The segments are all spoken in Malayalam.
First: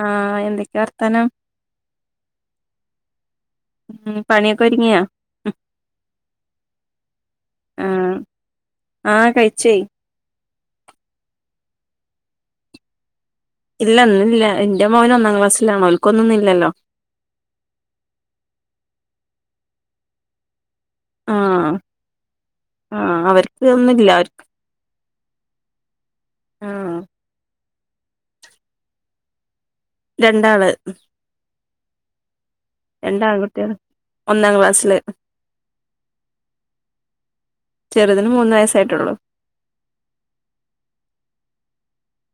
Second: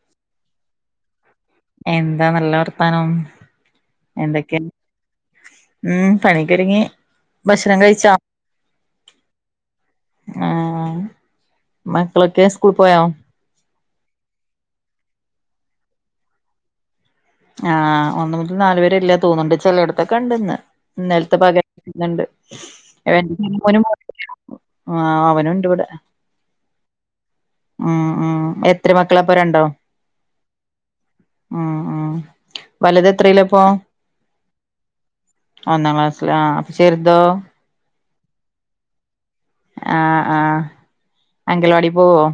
ആഹ് എന്തൊക്കെയാ വർത്താനം എന്താ നല്ല വർത്താനം ഉം എന്തൊക്കെയ പണിയൊക്കെ ഒരുങ്ങിയാ ഉം പണിയൊക്കൊരുങ്ങി ഭക്ഷണം കഴിച്ചാ ആഹ് ആഹ് കഴിച്ചേ ആഹ് മക്കളൊക്കെ സ്കൂൾ പോയോ ഇല്ല ഇന്നില്ല എന്റെ മോന് ഒന്നാം ക്ലാസ്സിലാണോ ഓല്ക്ക് ഒന്നുംന്ന് ഇല്ലല്ലോ ആഹ് ഒന്ന് മുതൽ നാലു വരെല്ലാ തോന്നുന്നുണ്ട് ചെലയിടത്തൊക്കെ ഇണ്ടിന്ന് ഇന്നലെത്തെ ആഹ് പകരംന്നുണ്ട് ആഹ് അവർക്ക് ഒന്നുല്ല അവർക്ക് ആഹ് അവനുണ്ട് ഇവിടെ ആഹ് ഉം ഉം എത്ര മക്കളാ പ്പരണ്ടോ രണ്ടാള് ഉം ഉം വലുത് എത്രയിലാ അപ്പോ രണ്ടാൺകുട്ടികള് ഒന്നാം ക്ലാസ്സില് ഒന്നാം ക്ലാസ്സില് ആ അപ്പൊ ചെറുതോ ചെറുതിന് മൂന്ന് വയസ്സായിട്ടുള്ളു ആഹ് ആഹ് അങ്കൽവാടി പോവോ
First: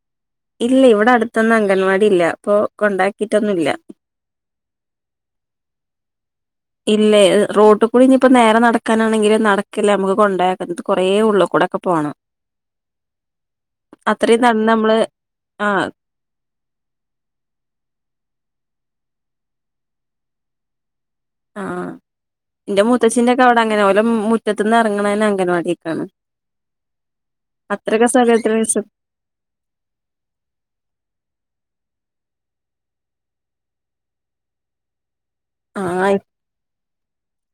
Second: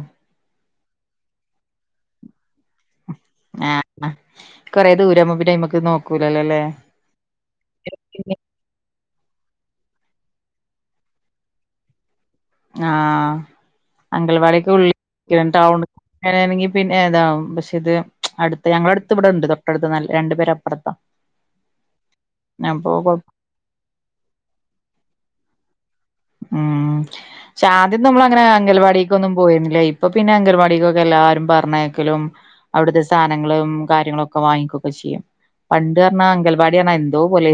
ഇല്ല ഇവിടെ അടുത്തൊന്നും അംഗൻവാടി ഇല്ല അപ്പൊ കൊണ്ടാക്കിയിട്ടൊന്നുല്ല ആഹ് കൊറേ ദൂരാവുമ്പോ പിന്നെ അയ്മക്ക് നോക്കൂലല്ലോ ല്ലേ ഇല്ലേ റോട്ട് കൂടി ഇനിയിപ്പോ നേരെ നടക്ക് നടക്കാനാണെങ്കിൽ നടക്കില്ല നമുക്ക് കൊണ്ടാക്കാം ഇത് കുറേ ഉള്ളിൽ കൂടൊക്കെ പോണം ആഹ് അത്രയും നടന്ന് അംഗൾവാടിക്കെ നമ്മള് ഉള്ളിൽ ആഹ് ടൗണങ്ങനെ എറങ്ങി പിന്നെ എതും പക്ഷെ ഇത് അടുത്ത് ഞങ്ങളടുത്ത് ഇവിടെ ഉണ്ട് തൊട്ടടുത്ത് നല്ല രണ്ട് പെര അപ്പുറത്താ ആഹ് ആ എന്റെ അപ്പൊ കൊ മുത്തച്ചിന്റെക്കെ അവിടെ അങ്ങനെ ഓല മുറ്റത്തു നിന്ന് ഇറങ്ങണന്നെ അംഗൻവാടി ഉം പക്ഷെ ആദ്യം അത്രയൊക്കെ നമ്മള അങ്ങനെ സ്ഥലത്തിന് വിസ അങ്കൽവാടിക്ക്ന്നും പോയിരുന്നില്ല ഇപ്പൊ പിന്നെ അംഗൽവാടിക്കൊക്കെ എല്ലാരും പറഞ്ഞേക്കലും അവിടുത്തെ സാധനങ്ങളും കാര്യങ്ങളുംക്കെ വാങ്ങിക്കൊക്കെ ചെയ്യും പണ്ട് ആഹ് പറഞ്ഞാ അംഗൽവാടി പറഞ്ഞാ എന്തോ പോലെ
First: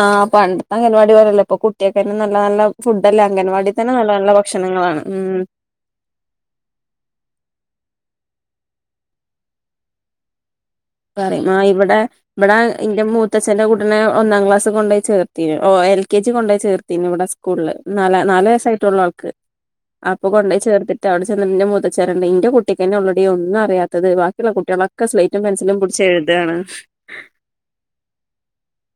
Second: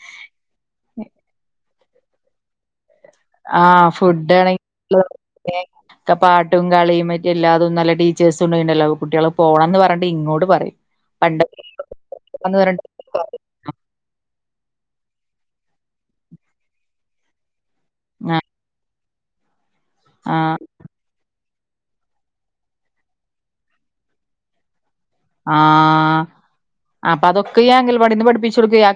ആഹ് പണ്ടത്തെ അംഗൻവാടി പോലല്ല ഇപ്പൊ കുട്ടികൾക്കന്നെ നല്ല നല്ല ഫുഡ്ല്ലേ അംഗൻവാടി തന്നെ നല്ല നല്ല ഭക്ഷണങ്ങളാണ് ഉം ക്കെ പാട്ടും കളിയുംറ്റി എല്ലാതും നല്ല ടീച്ചേഴ്സും ഒന്നും ഉണ്ടല്ലോ കുട്ട്യൾ പോകണം എന്ന് പറഞ്ഞിണ്ട് ഇങ്ങോട്ട് പറയും ആ പണ്ടൊക്കെ ഇവിടെ ഇവിടെ പോണംന്ന് ഇന്റെ പറഞ്ഞിട്ട് മൂത്തച്ഛന്റെ കൂട്ടിനെ ഒന്നാം ക്ലാസ് കൊണ്ടോയി ചേർന് ഓ എൽ കെ ജി കൊണ്ട് പോയി ചേർത്തന് ഇവിടെ സ്കൂളില് ന ആ നാല് വയസായിട്ടുള്ള ആൾക്ക് അപ്പൊ ആ കൊണ്ട് പോയി ചേർത്തിട്ട് അവിടെ ന്റെ മുത്തഛൻ. പറയ നിന്റെകുട്ടിക്ക് തന്നെ ഉള്ളടി ഒന്നും അറിയാത്തത് ബാക്കിയുള്ള കുട്ടികളൊക്കെ സ്ലേറ്റു പെൻസിലും ആ പിടിച്ച് എഴുതാണ് അപ്പൊ അതൊക്കെ ഈ അങ്ങന വാട്ടീന് പടിപ്പിച്ച് കൊടുക്കയ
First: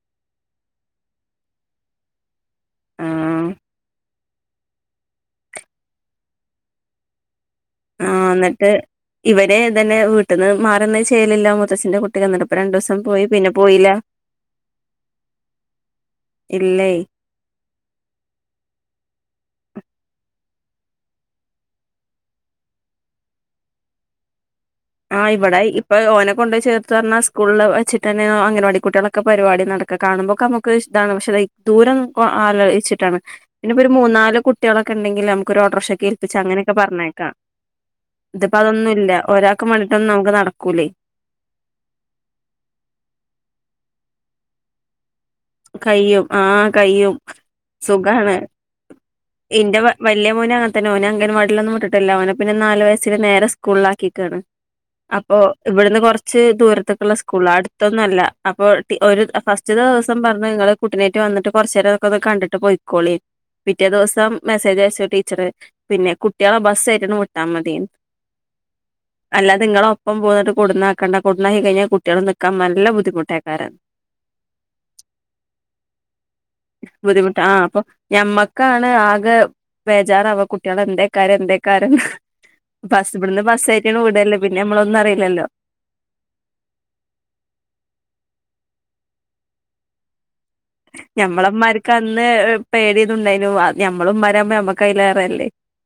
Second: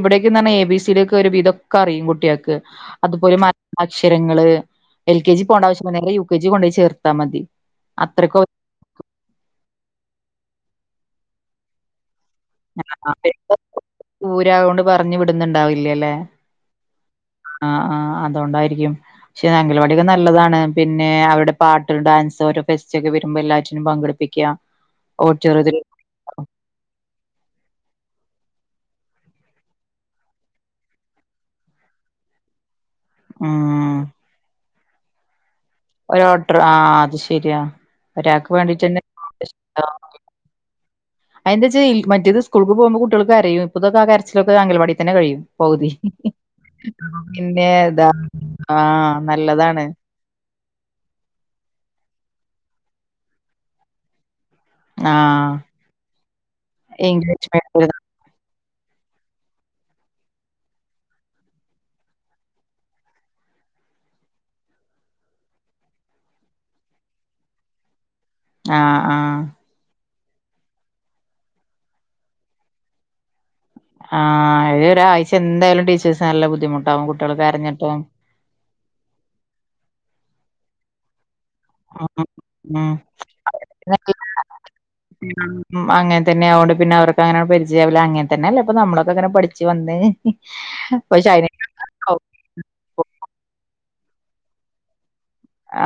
ഇവിടക്കന്ന് പറഞ്ഞാൽ എ ബി സി ഡി ഒക്കെ ഒരു വിധൊക്കെ അറിയും കുട്ട്യൾക്ക് അതുപോലെ ആഹ് വിവരങ്ങള് എൽ കെ ജി പോവണ. ആവശ്യമില്ല നേരെ യു കെ ജി കൊണ്ട്പോോയി ചേർത്താൽ മതി ആ അത്രയ്ക്ക് എന്നിട്ട് ഇവരെ തന്നെ വീട്ടിൽന്ന് മാറുന്നത് ചെയ്യലില്ല മുത്തച്ഛിന്റെ കുട്ട തികന്നിടുപ്പ രണ്ടു ദിവസം പോയി പിന്നെ പോയില്ല ദൂരായോണ്ട് പറഞ്ഞു വിടുന്നുണ്ടാവില്ലല്ലേ ഇല്ലേ ആ ആഹ് അതുകൊണ്ടായിരിക്കും പക്ഷെ അങ്കൽവാടിയക്കെ നല്ലതാണ് പിന്നെ ഓരോ ഫെസ്റ്റ് ഒക്കെ വരുമ്പോ എല്ലാറ്റിനും പങ്കെടുപ്പിക്കുക ആ ഇവിടെ ഓഡിറ്റോറിയത്തിൽ ഇപ്പൊ. ഓനെ കൊണ്ട് ചേർത്ത് പറഞ്ഞാ സ്കൂളില് വ തന്നെ അംഗൻവാടി കുട്ടികളൊക്കെ പരിപാടി നടക്കെ കാണുമ്പോൊക്കെ നമുക്ക് ഇതാണ് പക്ഷെ അ ദൂരം ആലോചിട്ട് പിന്ന ഇപ്പോ ഒരു ഉം മൂന്ന് നാല് കുട്ടികളൊക്കെ ഉണ്ടെങ്കിൽ ഓഡ്രഷ ഒക്കെ ഒരു ഏൽപ്പിച്ചു ഓട്ടർ ആ അങ്ങനെയൊക്കെ അത് പറഞ്ഞേക്കാം ശരിയാ ഇതിപ്പോ അതൊന്നും ഇല്ല ഒരാ ആ അതെ. ന്തന് വച്ച മറ്റേത് സ്കൂൾക്ക് പോകുമ്പോ കുട്ടികൾക്ക് കര. യും ഇപ്പതൊക്കെ ആ കരച്ചിലക്ക് അംഗങ്കവാടി തന്നെ കഴിയും പകുതി കയ്യും ആഹ് കയ്യും പിന്നെതാ ആഹ് എന്റെ നല്ലതാണ് വല്ല്യ മോന് അ അവന അങ്ങൻവാടിിലൊന്നും വിട്ടില്ല അവനെ പിന്നെ നാല വയസ്സിൽ നേരെ സ്കൂളിലാക്കിക്കാണ് അപ്പൊ ആഹ് ഇവിടുന്ന് കൊറച്ച് ദൂരത്തക്കുള്ള സ്കൂള ഇംഗ്ലീഷ് മീഡിയത്തില് അടുത്തൊന്നും അല്ല അപ്പൊ ഒരു ഫസ്റ്റ് ദിവസം പറഞ്ഞ് നിങ്ങള് കുട്ടികളുമായി വന്നിട്ട് കുറച്ച് നേരം ഒക്ക കണ്ടിട്ട് പോയ്ക്കോളി പിറ്റേ ദിവസം മെസ്സേജ് അയച്ചു ടീച്ചറ് പിന്നെ കുട്ടികളെ ബസ് ആായിട്ടു വിട്ടാ മതി ആഹ ആഹ ഇപ്പ പോകന്ന കൊണ്ടാക്കാൻ നിക്കണ്ട കൊണ്ട് പോയി കഴിഞാ കുട്ടികൾ നിൽക്കൻ നല്ല ബുദ്ധിമുട്ടായിരിക്കും ആഹ ഇത് ഒരാഴ്ച എന്തായാലും ടീച്ചേഴ്സ് നല്ല ബുദ്ധിമുട്ടാാവും കുട്ടികൾക്ക് കരഞ്ഞിപ്പം നമ്മക്കാണ് ആകെ ബേജാറാവ കുട്ടികൾ എന്തൊക്കയാക്കു എന്തൊക്കയാക്കുമെന്ന് ഉ നമ്മളൊന്നും അറിയില്ലല്ലോ അങ്ങനെ തന്നെ ആവോണ്ട് പിന്നെ അവർക്ക് അങ്ങനെ പരിചയംമില്ല അങ്ങനെ തന്നെയല്ലേ അപ്പ നമ്മൊക്കെ എങനെ പടിച് വന്നെ ഞമ്മളമാർക്ക് അന്ന് പേടിയുന്നുണ്ടായിു ഞമ്മളന്മാര നമ്മക്ക അതില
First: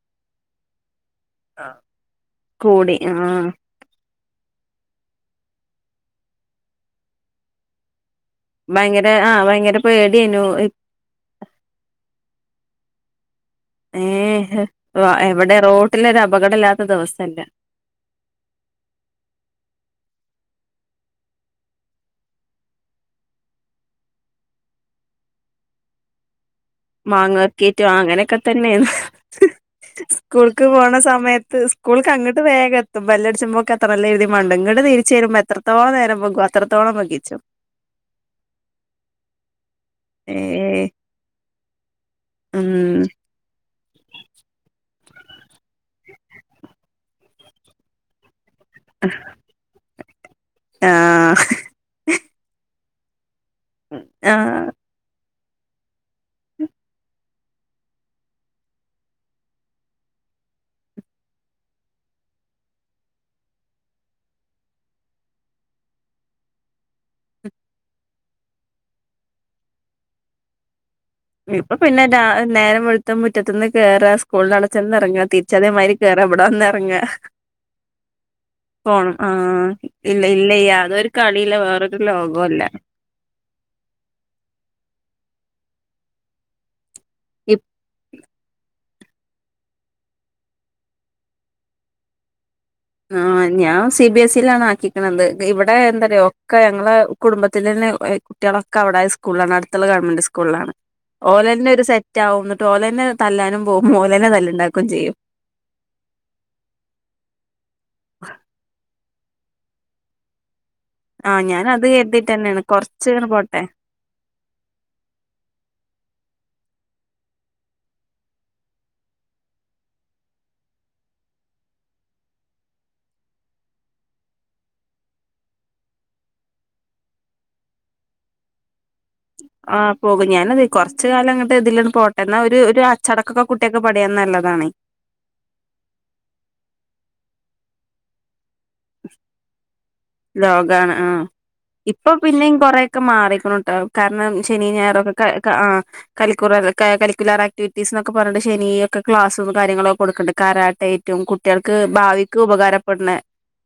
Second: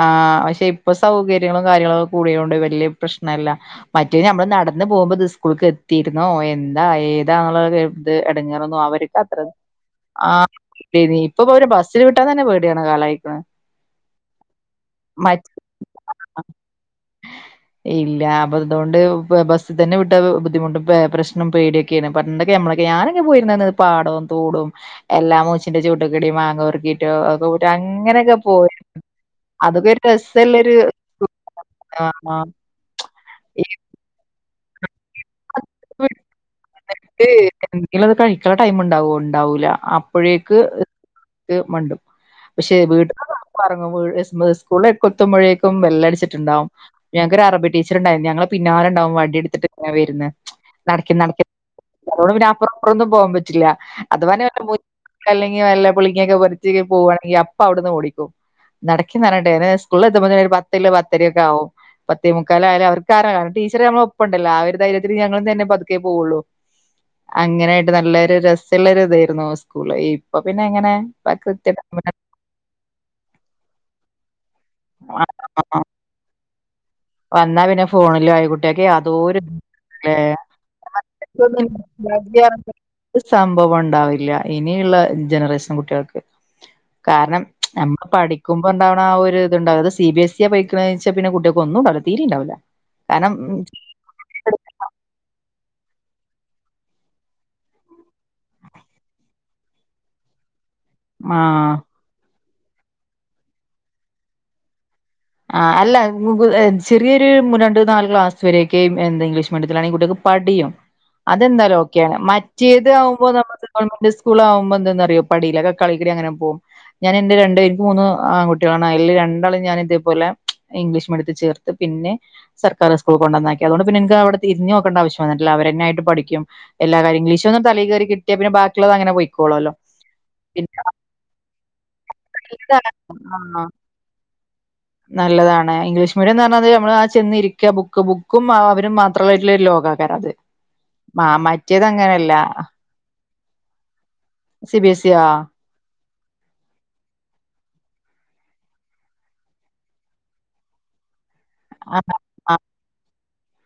ആ പക്ഷെ ഇപ്പൊ സൗകര്യങ്ങളും കാര്യങ്ങളുംക്കെ കൂടിയത കൊണ്ട് വലിയ കൂടി ആഹ് പ്രശ്നമല്ല മറ്റേ നമ്മള് നടന്ന പോകുമ്പോ ഇത് സ്കൂളക്ക് എത്തിയിരുന്നോ എന്താ ഏതാന്നുള്ള എടങ്ങറ ഭയങ്കര അവർക്ക് അ ആഹ് ഭയങ്കര ആ പേടിയേനു ഇ അവര് ബസിൽ വിട്ട തന്നെ പേടിയ കാലായിക്കണ ഏ എവിടെ റോഡിലൊരു അപകട ഇല്ലാത്ത ദിവസല്ല ഇല്ല അപ്പൊ അതുകൊണ്ട് ബസ്സിൽ തന്നെ വിട്ട ബുദ്ധിമുട്ടും പ്രശ്നം പേടിയൊക്കെയാണ് പന്തൊക്കെ നമ്മളൊക്കെ ഞാനൊക്കെ പോയിരുന്ന പാടവും തടവും എല്ലാ മൂച്ചിന്റെ ചൂട്ടക്കെടി മാങ്ങ ഉപപെറുക്കിയിട്ടോ ഒക്കെ കട്ടോ മാങ്ങാർക്കേറ്റും അങ്ങനെയൊക്കെ പോയി തന്നെയാണ് അതൊക്കെ ഒരു സ്കൂൾക്ക് രസല്ലൊരു പോണ സമയത്ത്. സ്കൂൾക്ക് ആഹ് അങ്ങോട്ട് ആഹ് വേഗം എത്തും വല് അടിക്കുംപോക്കെ എത്തണല്ലേ രുതി മണ്ടങ്ങട് തിരിച്ചു വരുമ്പോ എത്രത്തോളം ഇപ്പൊ നേരം വ അത്രത്തോളം ഇത് വകിച്ചു [inaudible] എന്തെങ്കിലും അത് കഴിക്കാനുള്ള ടൈംഉണ്ടാവുമോ ഉണ്ടാവൂല അപ്പോഴേക്ക് ഏഹ് റ്റി [inaudible] ഉം പക്ഷെ വീട്ടിൽ നിന്നിറങ്ങുപോഴ് സ്കൂള് എത്തുമ്പഴേക്കും ബെല്ല് അടിച്ചിട്ടുണ്ടാവും ഞങ്ങക് ഒരു അറബി ടീച്ചർ ഉണ്ടായിരുന്നു ഞങ്ങളെ പിന്നെവരുണ്ടാവും വടിയ എടുത്തിട്ട് വരുന്നെ അത്കൊണ്ട് ആഹ് അപ്പുറത്തും ഇപ്പുറത്തും പോകാൻ പറ്റില്ല ചില്ല അഥവാ ആഹ് [unintelligible] അല്ലെങ്കിൽ വല്ല പുളിങ്ങൊക്കെ പറിച്ച് പോവാണെങ്കി അപ്പ അവ്ട്ന്ന് ഓടിക്കും നടക്കിന്നർഞ്ഞിട്ടെ ഏതായാ സ്കൂള്ൽ എത്തുമ്പോത്തിനൊരു പത്ത്ള്ളെ പത്തരൊക്കാവും പത്തേ മുക്കാലായാലവർക്ക് [unintelligible] ടീച്ചർ ഞമ്മളൊപ്പണ്ടല്ലോ ആ ഒരു ധൈര്യത്തില് ഞങ്ങളും തന്നെ പത്ക്കേ പോവൊള്ളു അങ്ങനായിട്ട് നല്ലൊരു രസള്ളൊരുതേർന്നു സ്കൂള് ഇപ്പൊ പിന്നെ ങ്ങനെ ഇപ്പൊ പിന്നെ താ നേരം വെൾത്താ മുറ്റത്ത്ന്ന് കേറാ സ്കൂൾന്നവ്ടെച്ചെന്ന് ഇറങ്ങ ആഹ് തിര്ച്ചതേമാതിരി കേറാ വ്ടെന്ന ങ്ങ വന്നാ പിന്നെ ഫോണിലും ആയി കുട്ടിയാക്ക് പോണം യാതോരു ആഹ് ല്ലേ ഇല്ല ഇല്ല യ്യ അതൊരു കളില റൊരു ലോകവല്ലേ സംഭവം ഉണ്ടാവില്ല ഇനിയ്ള്ള ജനറേഷൻ കുട്ട്യാൾക്ക് കാരണം ഇപ് നമ്മൾ പഠിക്കുമ്പോണ്ടാവ ആ ഒരു ഇതുണ്ടാവും ത് സി ബി എസ്സ്യ പൊയ്‌ക്ക്ണേച്ച പിന്നെ കുട്ട്യാക്കൊന്നും ണ്ടാവൂല തീരി ണ്ടാവൂല. ആ ഞാൻ സി ബിഎസ് ഇലാണ് ആക്കിക്ക്ണത് ഇവിടെ എന്താ റ്യോ ഒക്കെ ഞങ്ങളെ കുടുംബത്തിലെന്നെ കുട്ട്യാളൊക്കെ വടെ സ്കൂളിലാണ് അടുത്ത്ള്ള ഗവൺമെൻറ് സ്കൂളിലാണ് ആഹ് ഓലെന്നൊരു സെറ്റാവും ന്നട്ട് ഓലെന്നെ തല്ലാനും പോവും ഓലെന്നെ തല്ല്ണ്ടാക്കേം ചെയ്യും. ആ അല്ല ഗൂഗ്ൽ അ ചെറിയൊരു രണ്ട് നാല് ക്ലാസ് വരെക്കെയും എന്ത ഇംഗ്ലീഷ്മീഡിയത്തിലാണെ കുട്ട്യാക്ക് പഠിയും ആഹ് അതെന്തയാലും ഞാനത് ഓക്കെയാണ് കരുതിട്ടന്നെയാണ് മറ്റേത് കൊറച്ച് ആവുമ്പോ ഇങ്ങനെ പോട്ടെ നമ്മക്ക് ഗവൺമെന്റ് സ്കൂൾലാവുമ്പോ ന്താന്നറ്യോ പടീലാ കളി ഡിഗ്രി അങ്ങനെ പോവും ഞാൻ എന്റെ രണ്ട് ന്ക്ക് മൂന്നും ആൺ കുട്ടികളാണ് അയ്ൽ രണ്ടാള് ഞാന് തേപോലെ ഇംഗ്ലീഷ്മീഡ്യത്തി ചേർത്ത പിന്നെ സർക്കാർ സ്കൂൾ കൊണ്ടന്നാക്കി അതോണ്ട്പിന്നെ ഇന്കങ്ങട്ട് തിര്ഞ്ഞോക്കേണ്ടാവശ്യം വന്ന്ട്ടില്ല തന്നായിട്ട് പഠിക്കും എല്ലാരിഗ്ലീഷും തലേകേറി കിട്ട്യാ പിന്നെ ബാക്കിള്ളതങ്ങനെ പോയി ആ പോകും ഞാനതേ കൊർച് കാലം ങ്ങട്ട് തിലന്ന് പോട്ടെന്നാ ഒരു ഒരു അച്ചടക്കൊക്കെ ആഹ് കുട്ട്യാക്ക് പടിയന്നല്ലേ താണ് നല്ലതാണ് ഇംഗ്ലീഷ് മീഡിയം ന്ന് പറഞ്ഞാ ത് നമ്മളാ ചെന്നിരിക്ക ബുക്ക് ബുക്ക് ക്കും അവരും മാത്രള്ളതായിട്ട്ള്ളൊരു ലോകാ ലോകാണ് ആഹ് ഇപ്പ അങ്ങനെയല്ല പിന്നേം കൊറെക്കെ മാറി ട്ടോ കാരണം ശനി സി ബി എസ് ഞായറൊക്കെ ഇ ക ക ആ കരിക്കുളർ കരിക്കുലർ ആക്ടിവിറ്റീസ് ന്നൊക്കെ പറഞ്ഞിട്ട് ശനി ഒക്കെ ക്ലാസും കാര്യങ്ങളൊക്കെ കൊട്ക്ക്ണ്ട് കരാട്ട യ്റ്റും കു കുട്ട്യാൾക്ക് ഭാവിക്ക് ഉപകാരപ്പെട്ണെ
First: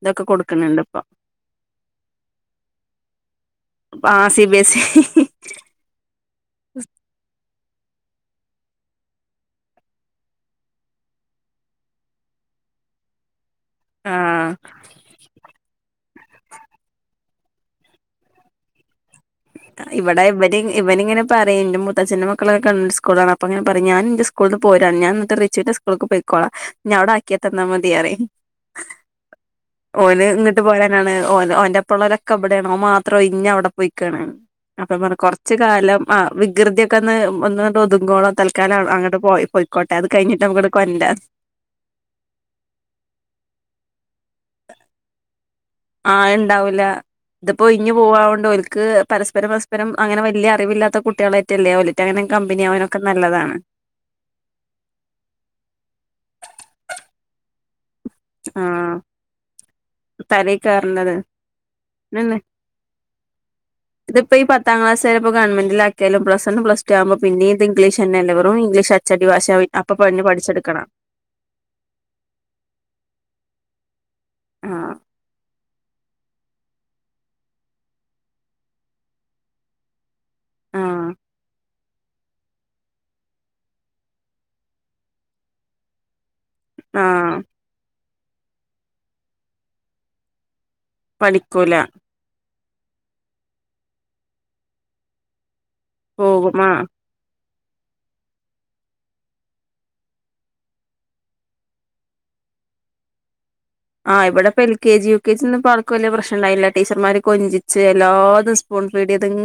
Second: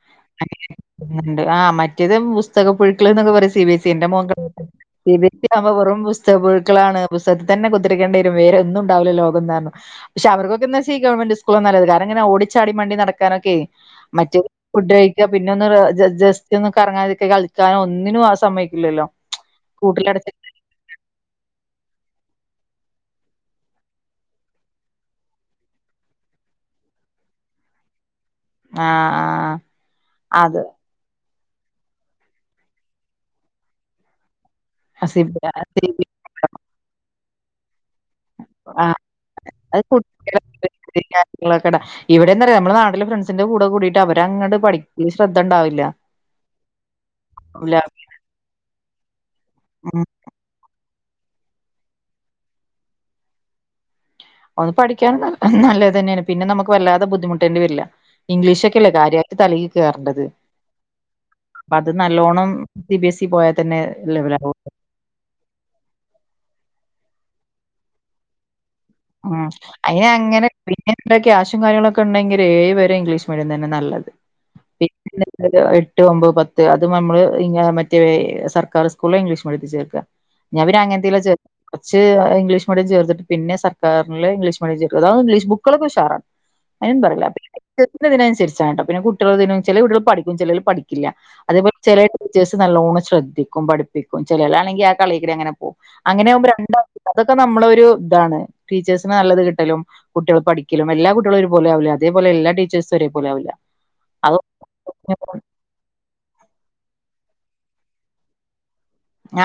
ഇതൊക്കെ കൊടുക്ക്ണ് ണ്ട് പ്പൊ ണ്ട് ആ മറ്റേത് പുസ്തക പുഴുക്കൾ ന്നൊക്കെ പറയും സി ബി എസ് ന്റെ എന്റെ ആ മോൻ C B S C B S E ആവുമ്പോ വെറും പുസ്തക പുഴുക്കളാണ് പുസ്തകത് തന്നെ കുത്തർക്കണ്ടിവരും വേരൊന്നുണ്ടാവൂലലോകംന്നർഞ്ഞു ക്ഷേ അവർക്കെ ന്നേച്ച ഈ ഗവൺമന്റ് സ്കൂൾ കാരണങ്ങനെ ഓട് ഓടിച്ചാടി മണ്ടി നടക്കാനൊക്കെ ആ മറ്റേ ഫുഡ് കഴിക്ക പിന്നൊന്ന് ജ ജസ്റ്റൊന്ന് കറങ്ങാതൊക്കെ കളി ചായ ഒന്നിനു ആ സമയ്ക്കില്ലല്ലോ താ ഇവടെ ഇവടിം ഇവനിങ്ങനെ പറയ്ണ്ട് മുത്തച്ഛന്റെ മക്കളൊക്കെ കണ്ട് സ് കൂളാണ് അപ്പൊ ഞാൻ പറിം ഞാൻ ന്റെ സ്കൂൾന്ന് പോരാ ഞാ ന്നിട്ട് റിച്ചൂന്റെ സ്കൂൾക്ക് പെയ്‌ക്കോളാ ന്നെവ്ടാക്കിത്തന്നാ മതിന്നറിം ആഹ് ഓന് ങ്ങ്ട്ട് ആഹ് പോരാനാണ് ഓൻ ഓന്റൊപ്പള്ളോലോക്കെ ബടേണ് ഓമാത്രം ഒയ്ഞ്ഞവടെ പോയ്ക്കാണ് അപ്പൊ ഞ അത് പർഞ് സി ബി കൊർച്ച് കാലം ആ വികൃതിയൊക്കൊന്ന് ഒന്ന് ഒതുങ്ങോളം തൽക്കാലം ആഹ് അങ്ങട്ട് പോയി പൊയ്‌ക്കോട്ടെ അത് കയിഞ്ഞിട്ട് മ്മക്ക്ണ്ട് കൊണ്ട്രാ നാട്ടിലെ ഫ്രണ്ട്സിന്റെ കൂടെ കൂടിയിട്ട് അവരങ്ങട്ട് പഠിപ്പിൽ ശ്ര ആഹ്ണ്ടാവൂല ത്പ്പോ ഇല്ല ഒയ്ഞ്ഞ് പോവാ വോണ്ട് ഓൽക്ക് പരസ് പര പരസ്പരം ഉം അങ്ങനെ വല്ല്യ അറിവില്ലാത്ത കുട്ട്യേളേറ്റല്ലേ ഓല്ക്കയ്ന് കമ്പനിയാവാനൊക്കെ നല്ലതാണ് ഒന്ന് പഠിക്കാനും നല്ലതെന്നേണ് പിന്നെ നമുക്ക് വല്ലാതെ ബുദ്ധിമുട്ടേണ്ടി വരില്ല ആ ഇംഗ്ലീഷൊക്കെല്ലേ കാര്യായിട്ട് തലയിൽ കേറണ്ടത് തലേ കേറണ്ടത് പ്പത് ന്നെ നല്ലോണം സി ബി എസ് ഇ പോയാ തന്നെ ഇതിപ്പോ ഈ ലെവലാവു ണ്ണും പ്ലസ് ടു ആവുമ്പോ പിന്നീത് ഇംഗ്ലീഷെന്നല്ലെ വെറും ഇംഗ്ലീഷ് അച്ചടി ഉം ഭാഷ അപ്പൊ പഞ്ഞ് അയ്നങ്ങനെ പഠിച്ചെടുക്കണം പിന്നെത്ര ക്യാഷും കാര്യങ്ങളൊക്കെ ണ്ടെങ്കില് ഏഴ് വരെ ഇംഗ്ലീഷ് പോയെന്നെന്നെ നല്ലത് ആഹ് പിന്നെ [unintelligible] എട്ട് ഒമ്പത് പത്ത് അതും നമ്മള് പിന്നെ മറ്റ് വേ സർക്കാർ സ്കൂളില് ഇംഗ്ലീഷ് മീഡിയത്തിൽ ചേർക്ക ഞാൻ പിന്നെ ആഹ് അങ്ങൻതീല ചേ ച്ച് ഇംഗ്ലീഷ് മീഡിയം ചേർത്തിട്ട് പിന്നെ സർ ക്കാറില് ഇംഗ്ലീഷ് മീഡിയം ചേർക്ക അതും ഇംഗ്ലീഷ് ബുക്കോളൊക്കെ ഉഷാറാണ് അതിനൊന്നും പറില്ല ആഹ് തിനനുസരിച്ചാട്ടോ പിന്നെ കുട്ടികളതിനും ചെല കുട്ട്യാൾ പഠിക്കും ചേലോൽ പഠിക്കില്ല പഠിക്കൂല അതേപലെ ചെലെ ടീച്ചേർസ് നല്ലോണം ശ്രദ്ധിക്കും പഠിപ്പിക്കും ചേലോലാണെങ്കി ആ കളീ കൂടെങ്ങനെ പോ വും അങ്ങനെ ആകുമ്പോ പോകും ആഹ് രണ്ടാക്കും അതൊക്കെ നമ്മളൊരു താണ് ടീചേർസിന് നല്ലത് കിട്ടലും കുട്ടികള് പഠിക്കലും എല്ലാ കുട്ടികളും ഒരു പോലെയാവില്ല അതേപോലെ എല്ലാ ടീച്ചേഴ്സും ഒരേ പോലെയാവില്ല ആ ഇവിടെപ്പൊ L K G U K ജിന്ന ആൾക്ക് വല്യ പ്രശ്നണ്ടായില്ല ടീച്ചർമാര് കൊഞ്ചിച്ച് എല്ലാ ദിവസ പോൺ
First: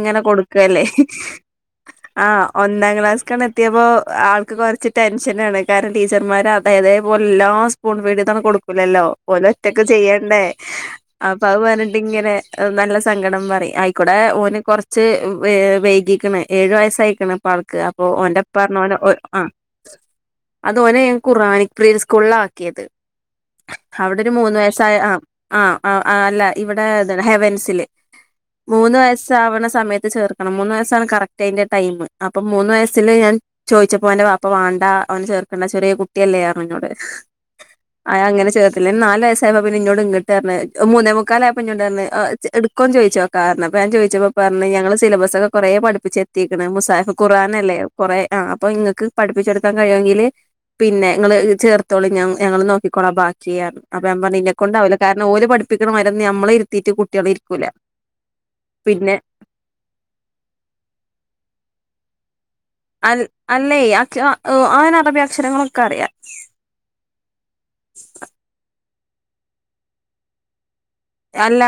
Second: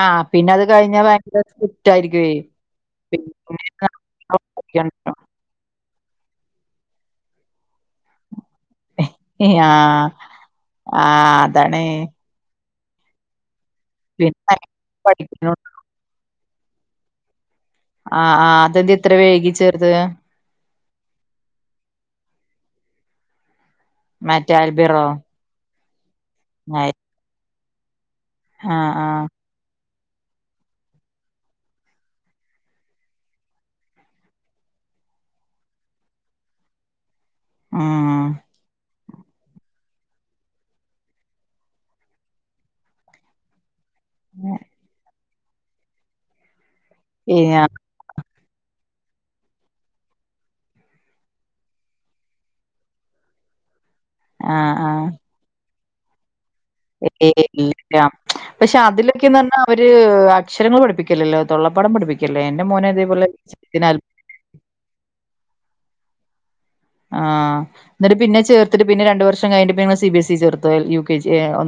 ആ പിന്നെ അത് കൊടുക്കല്ലേ കഴിഞ്ഞാൽ ഭയങ്കര സ്ട്രിക്റ്റ് ആ ആയിരിക്കുവേ ഒന്നാം പിന്നെ ക്ലാസ്ക്കണ്ടെത്തിയപ്പോ ആൾക്ക് കൊർച്ച് ടെൻഷനാണ്. കാരണം ടീച്ചർമാർ അതേ അതേപോലെല്ലാ സ്പൂൺ [unintelligible] കൊടു ആ ഓലൊറ്റൊക്ക് ചെയ്യണ്ടേ ആ അപ്പ വ് അതാണ് പറഞ്ഞിട്ട് ഇങ്ങനെ നല്ല സങ്കടം പറിം. അയ്ക്കുടേ പിന്നെ ഓന് കൊർച്ച് വെ പഠിക്കണം. വൈകീക്ക്ണ് ഏഴു വയസ്സായിക്ക്ണ് ഇപ്പ ആൾക്ക് അപ്പൊ ആ ആ ഓന്റെപ്പർഞ്ഞു അതെന്താ ഓന് ഇത്ര ആഹ് വൈകി ചേർത്ത് അത് ഓനെ ഞാൻ ഖുർആനിക് പ്രീ ലുസ്കൂളിലാ ആക്കിയത്. അവിടെ ഒരു മറ്റേ മൂന്ന് വയസ്സായ അൽബിറോ ആഹ് ആഹ് അല്ല ഇവടെ എന്താണ് ഹെവൻസില് ആഹ് മൂന്ന് ആഹ് വയസ്സാവ്ണ സമയ അത് ചേർക്കണം. മൂന്ന് വയസാണ് കറക്റ്റ് അതിന്റെ ടൈം അപ്പം മൂന്ന് വയസ്സിൽ ഞാൻ ചോയിച്ചപ്പം ഓന്റെ ബാപ്പ വാണ്ടാ അവന് ചേർക്കണ്ട ചെറിയ കുട്ടിയല്ലേർഞ്ഞുന്നോട് ആ ഉം യങ്ങനെ ചേർ അങ്ങനെ നാല് വയസ്സായപ്പോ പിന്നെന്നോട് ഇങ്ങട്ട്ർഞ്, മൂന്നേ മുക്കാലായപ്പോ ഇന്നോടർഞ് ഓഹ് ഇടുക്കോന്ന് ചോയിച്ചോക്കാർഞ് അപ്പ ഞാൻ ചോയ്ച്ചപ്പോ പറഞ്ഞ് ഞങ്ങള സിലബസൊക്കെ കൊറെ പഠിപ്പിച്ച് എത്തീക്ണ്. മുസായ്ഫ് ഖുആൻ അല്ലേ കൊറേ ആഹ് അപ്പൊ ഇങ്ങക്ക് പഠിപ്പിച്ചൊടുക്കാൻ കഴിയൊങ്കില് പിന്നെ ഇങ്ങള് ചേർത്തോളി ഞ ഞങ്ങള് നോക്കിക്കോളാം ബാ ചെയ്യാ. അപ്പ ഞാൻ പറഞ്ഞ് ആഹ് ഇന്നെകൊണ്ടാവൂല ആഹ് കാരണം ഓര് പഠിപ്പിക്കണ മാതിരിയൊന്നും നമ്മളിര് [unintelligible] പക്ഷെ പിന്നെ അതിലൊക്കെന്ന് പറഞ്ഞാ അവര് അക്ഷരങ്ങൾ പഠിപ്പിക്കല്ലല്ലോ തൊള്ളാ പാഠം പഠിപ്പിക്ക അ അല്ലേ അ അവന് അറബി അക്ഷരങ്ങളൊക്കെ അറിയാം ആ എന്നിട്ട് പിന്നെ ചേർത്തിട്ട് പിന്നെ രണ്ട് വർഷം കഴിഞ്ഞിട്ട് പിന്നെ നിങ്ങൾ സി ബിസ് ഇ ചേർ അല്ല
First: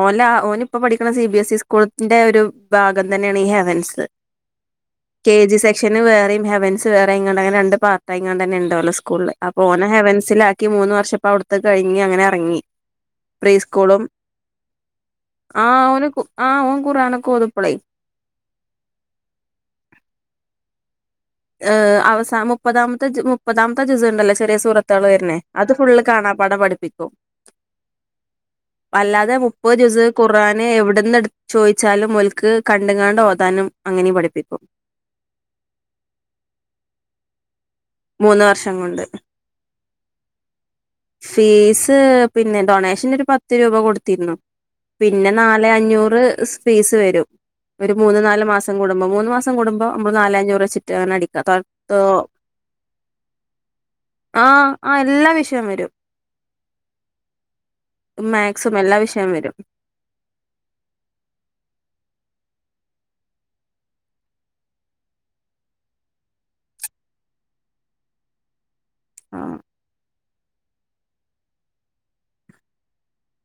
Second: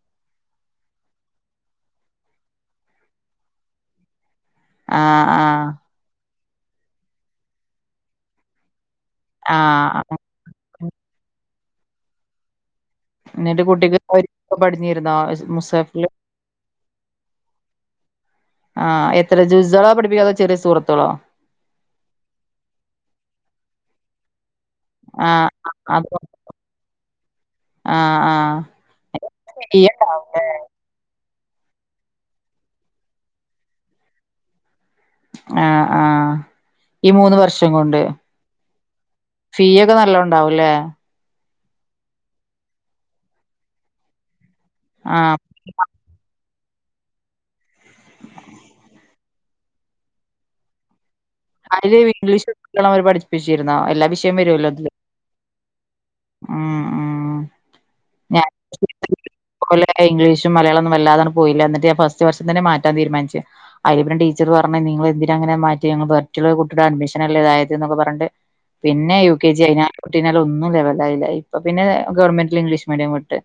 ഓന് ഓന് ഇപ്പോ പഠിക്കണ സി ബി എസ് ഇ സ്കൂളിന്റെ ഒരു ഭാഗം തന്നെ ആണ് ഇ ഹെവെൻസ് ആഹ് കെജി ആഹ് സെക്ഷൻ വേറേം ഹെവൻസ് വേറെയിങ്ങാണ്ട് രണ്ട് പാർട്ടയിങ്ങാണ്ട് ന്നെ സ്കൂ സ്കൂളിൽ അപ്പം ഓനെ ആഹ് ഹെവൻസിലാക്കി മൂന്ന് വർഷപ്പോ അവിടുത്ത് കഴിഞ്ഞ് അങ്ങനെ ഇറങ്ങി പ്രീ എന്നിട്ട് കുട്ടിക്ക് സ്കൂളും പഠിഞ്ഞിരുന്നോ ആ മുസാഫില് ഓന് ആ ഓൻ ഖുർനൊക്കെ ഓതുപ്പളെ ആഹ് എത്ര ജുസുകളോ പഠിപ്പിക്കാ അതോ ചെറിയ സൂറത്തുകളോ ഹ് അവസാ മുപ്പതാമത്തെ ജു മുപ്പതാമത്തെ ജുസ്ഹ് ഇണ്ടല്ലോ ചെറിയ സൂറത്താൾ വര്ന് ആഹ് അത് ഫുള്ള് ആഹ് ആഹ് കാണാ പാഠം പഠിപ്പിക്കും ആഹ് അല്ലാതെ മുപ്പത് ദിസം ഖുർആന് ഇവിടന്ന് ഇടു ചോയിച്ചാലും ഓൽക്ക് കണ്ട്ങ്ങാണ്ട് ഓതാനും അങ്ങനേം പഠിപ്പിക്കും ആ ആ ഈ മൂന്ന് വർഷം കൊണ്ട് മൂന്ന് വർഷം കൊണ്ട് ഫീ ഒക്കെ നല്ലോണ്ടാവുംല്ലേ ഫീസ് പിന്നെ ഡൊണേഷൻ ഒരു പത്ത് രൂപ കൊടുത്തിരുന്നു ആ പിന്നെ നാലെ അഞ്ഞൂറ് സ് ഫീസ് വരും ഒരു മൂന്ന് നാല് മാസം കൂടുമ്പോ മൂന്ന് മാസം കൂടുമ്പോ നമ്മൾ നാലെ അഞ്ഞൂറ് വച്ചിട്ട് അങ്ങന അടിക്കും അതില് ഇംഗ്ലീഷ് [unintelligible] പഠിപ്പിച്ചിരുന്നോ എല്ലാ വിഷയം ആഹ് വരോല്ലോ അതില് ആഹ് എല്ലാ വിഷയം വരും ആ ആ ഞാൻ മാക്സും എല്ലാ വിഷയം വരും ഇംഗ്ലീഷും മലയാളൊന്നും വല്ലാതട് പോയില്ല എന്നിട്ട് ഞാൻ ഫസ്റ്റ് ഫസ്റ്റ് വർഷം തന്നെ മാറ്റാൻ തീരുമാനിച്ച് അയല് പിന്നെ ടീച്ചർ പറഞ്ഞ് നിങ്ങൾ എന്തിനാ അങ്ങനെ മാറ്റിയെ ഞങ്ങൾ [unintelligible] കുട്ടിയുടെ അഡ്മിഷൻ ലെ തായത് ന്നൊക്കെ പറഞ്ഞിട്ട് പിന്നെ യു കെ ആഹ് ജി അയിനെ കുട്ടിനെ ഒന്നും ലെവലായില്ല ഇപ്പൊ പിന്നെ ഗവൺമെന്റിൽ ഇംഗ്ലീഷ് മീഡിയം വിട്ട്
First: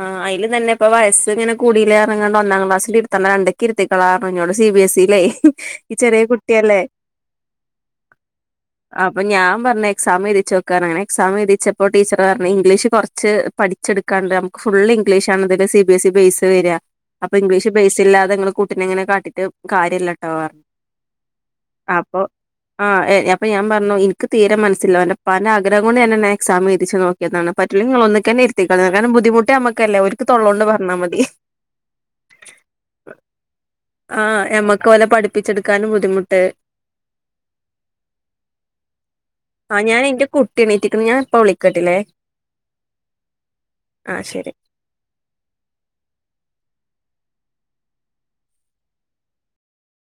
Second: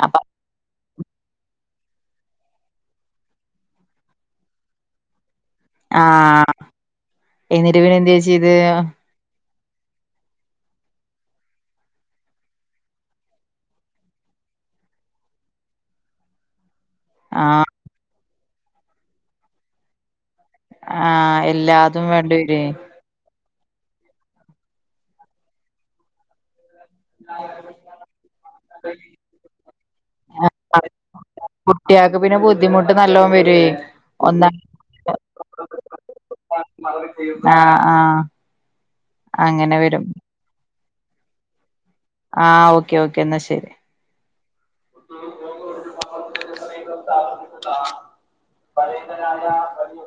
ആഹ അപ്പൊ അയില് തന്നെപ്പൊ വയസ് ഇങ്ങനെ കൂടിലേർഞ്ഞ്ങ്ങാണ്ട് ഒന്നാം ക്ലാസിൽ ഇരുത്തണ്ട രണ്ട്ക്ക് ഇരുത്തിക്കളാർഞ്ഞ് ന്നോട് സി ബിഎസ് ഇല്ലേ ഈ ആ ചെറിയ കുട്ടിയല്ലേ എന്നിട്ട് പിന്നെ എന്ത് ചെയ്ത് അപ്പൊ ഞാൻ ഞാൻ പറഞ്ഞ് എക്സാം എഴുതിച്ച് നോക്കാ അനെ എക്സാം എഴുതിച്ചപ്പോ ടീച്ചർ പറഞ്ഞ് ഇംഗ്ലീഷ് കുറച്ച് പഠിച്ചെടുക്കാണ്ട് ഫുൾ ഇംഗ്ലീഷ് ആണ്തില് C B S E base വരിക അപ്പൊ ആ ഇംഗ്ലീഷ് ബേസ് ഇല്ലാതെ കുട്ടിനിങ്ങനെ കാട്ടിട്ട് കാര്യട്ടോ പറഞ്ഞ് ആ ആ എല്ലാതും വേണ്ടി വരുവേ അപ്പ ഞാൻ പറഞ്ഞുഎനിക്ക് തീരെ മനസില്ല ഓന്റെപ്പന്റെ ആഗ്രഹം കൊണ്ട് ഞാൻ ഒന്ന് എക്സാം എഴുതിച്ച് നോക്കിയതാണ് പറ്റില്ലെങ്കി നിങ്ങൾ ഒന്നിക്ക് തന്നെ എഴുതിക്കോളി കാരണം ബുദ്ധിമുട്ട് നമ്മക്കല്ലെ അവർക്ക് തൊള്ളതോണ്ട് പറഞ്ഞാ മതി കുട്ടികക്ക് പിന്നെ ബുദ്ധിമുട്ട് നല്ലോണം വരേം ആ എമ്മക്ക് പോലെ പഠിപ്പിച്ചെടുക്കാനും ബുദ്ധിമുട്ട് ആ ആ ആ ഞാൻ എന്റെ കുട്ടി എണീത്തിരിക്കണ് ഞാൻ ഇപ്പൊ വിളിക്കട്ടില്ലേ ആ ഓക്കെ ഓക്കെ എന്നാ ശരി ആ ശരി പയതനാത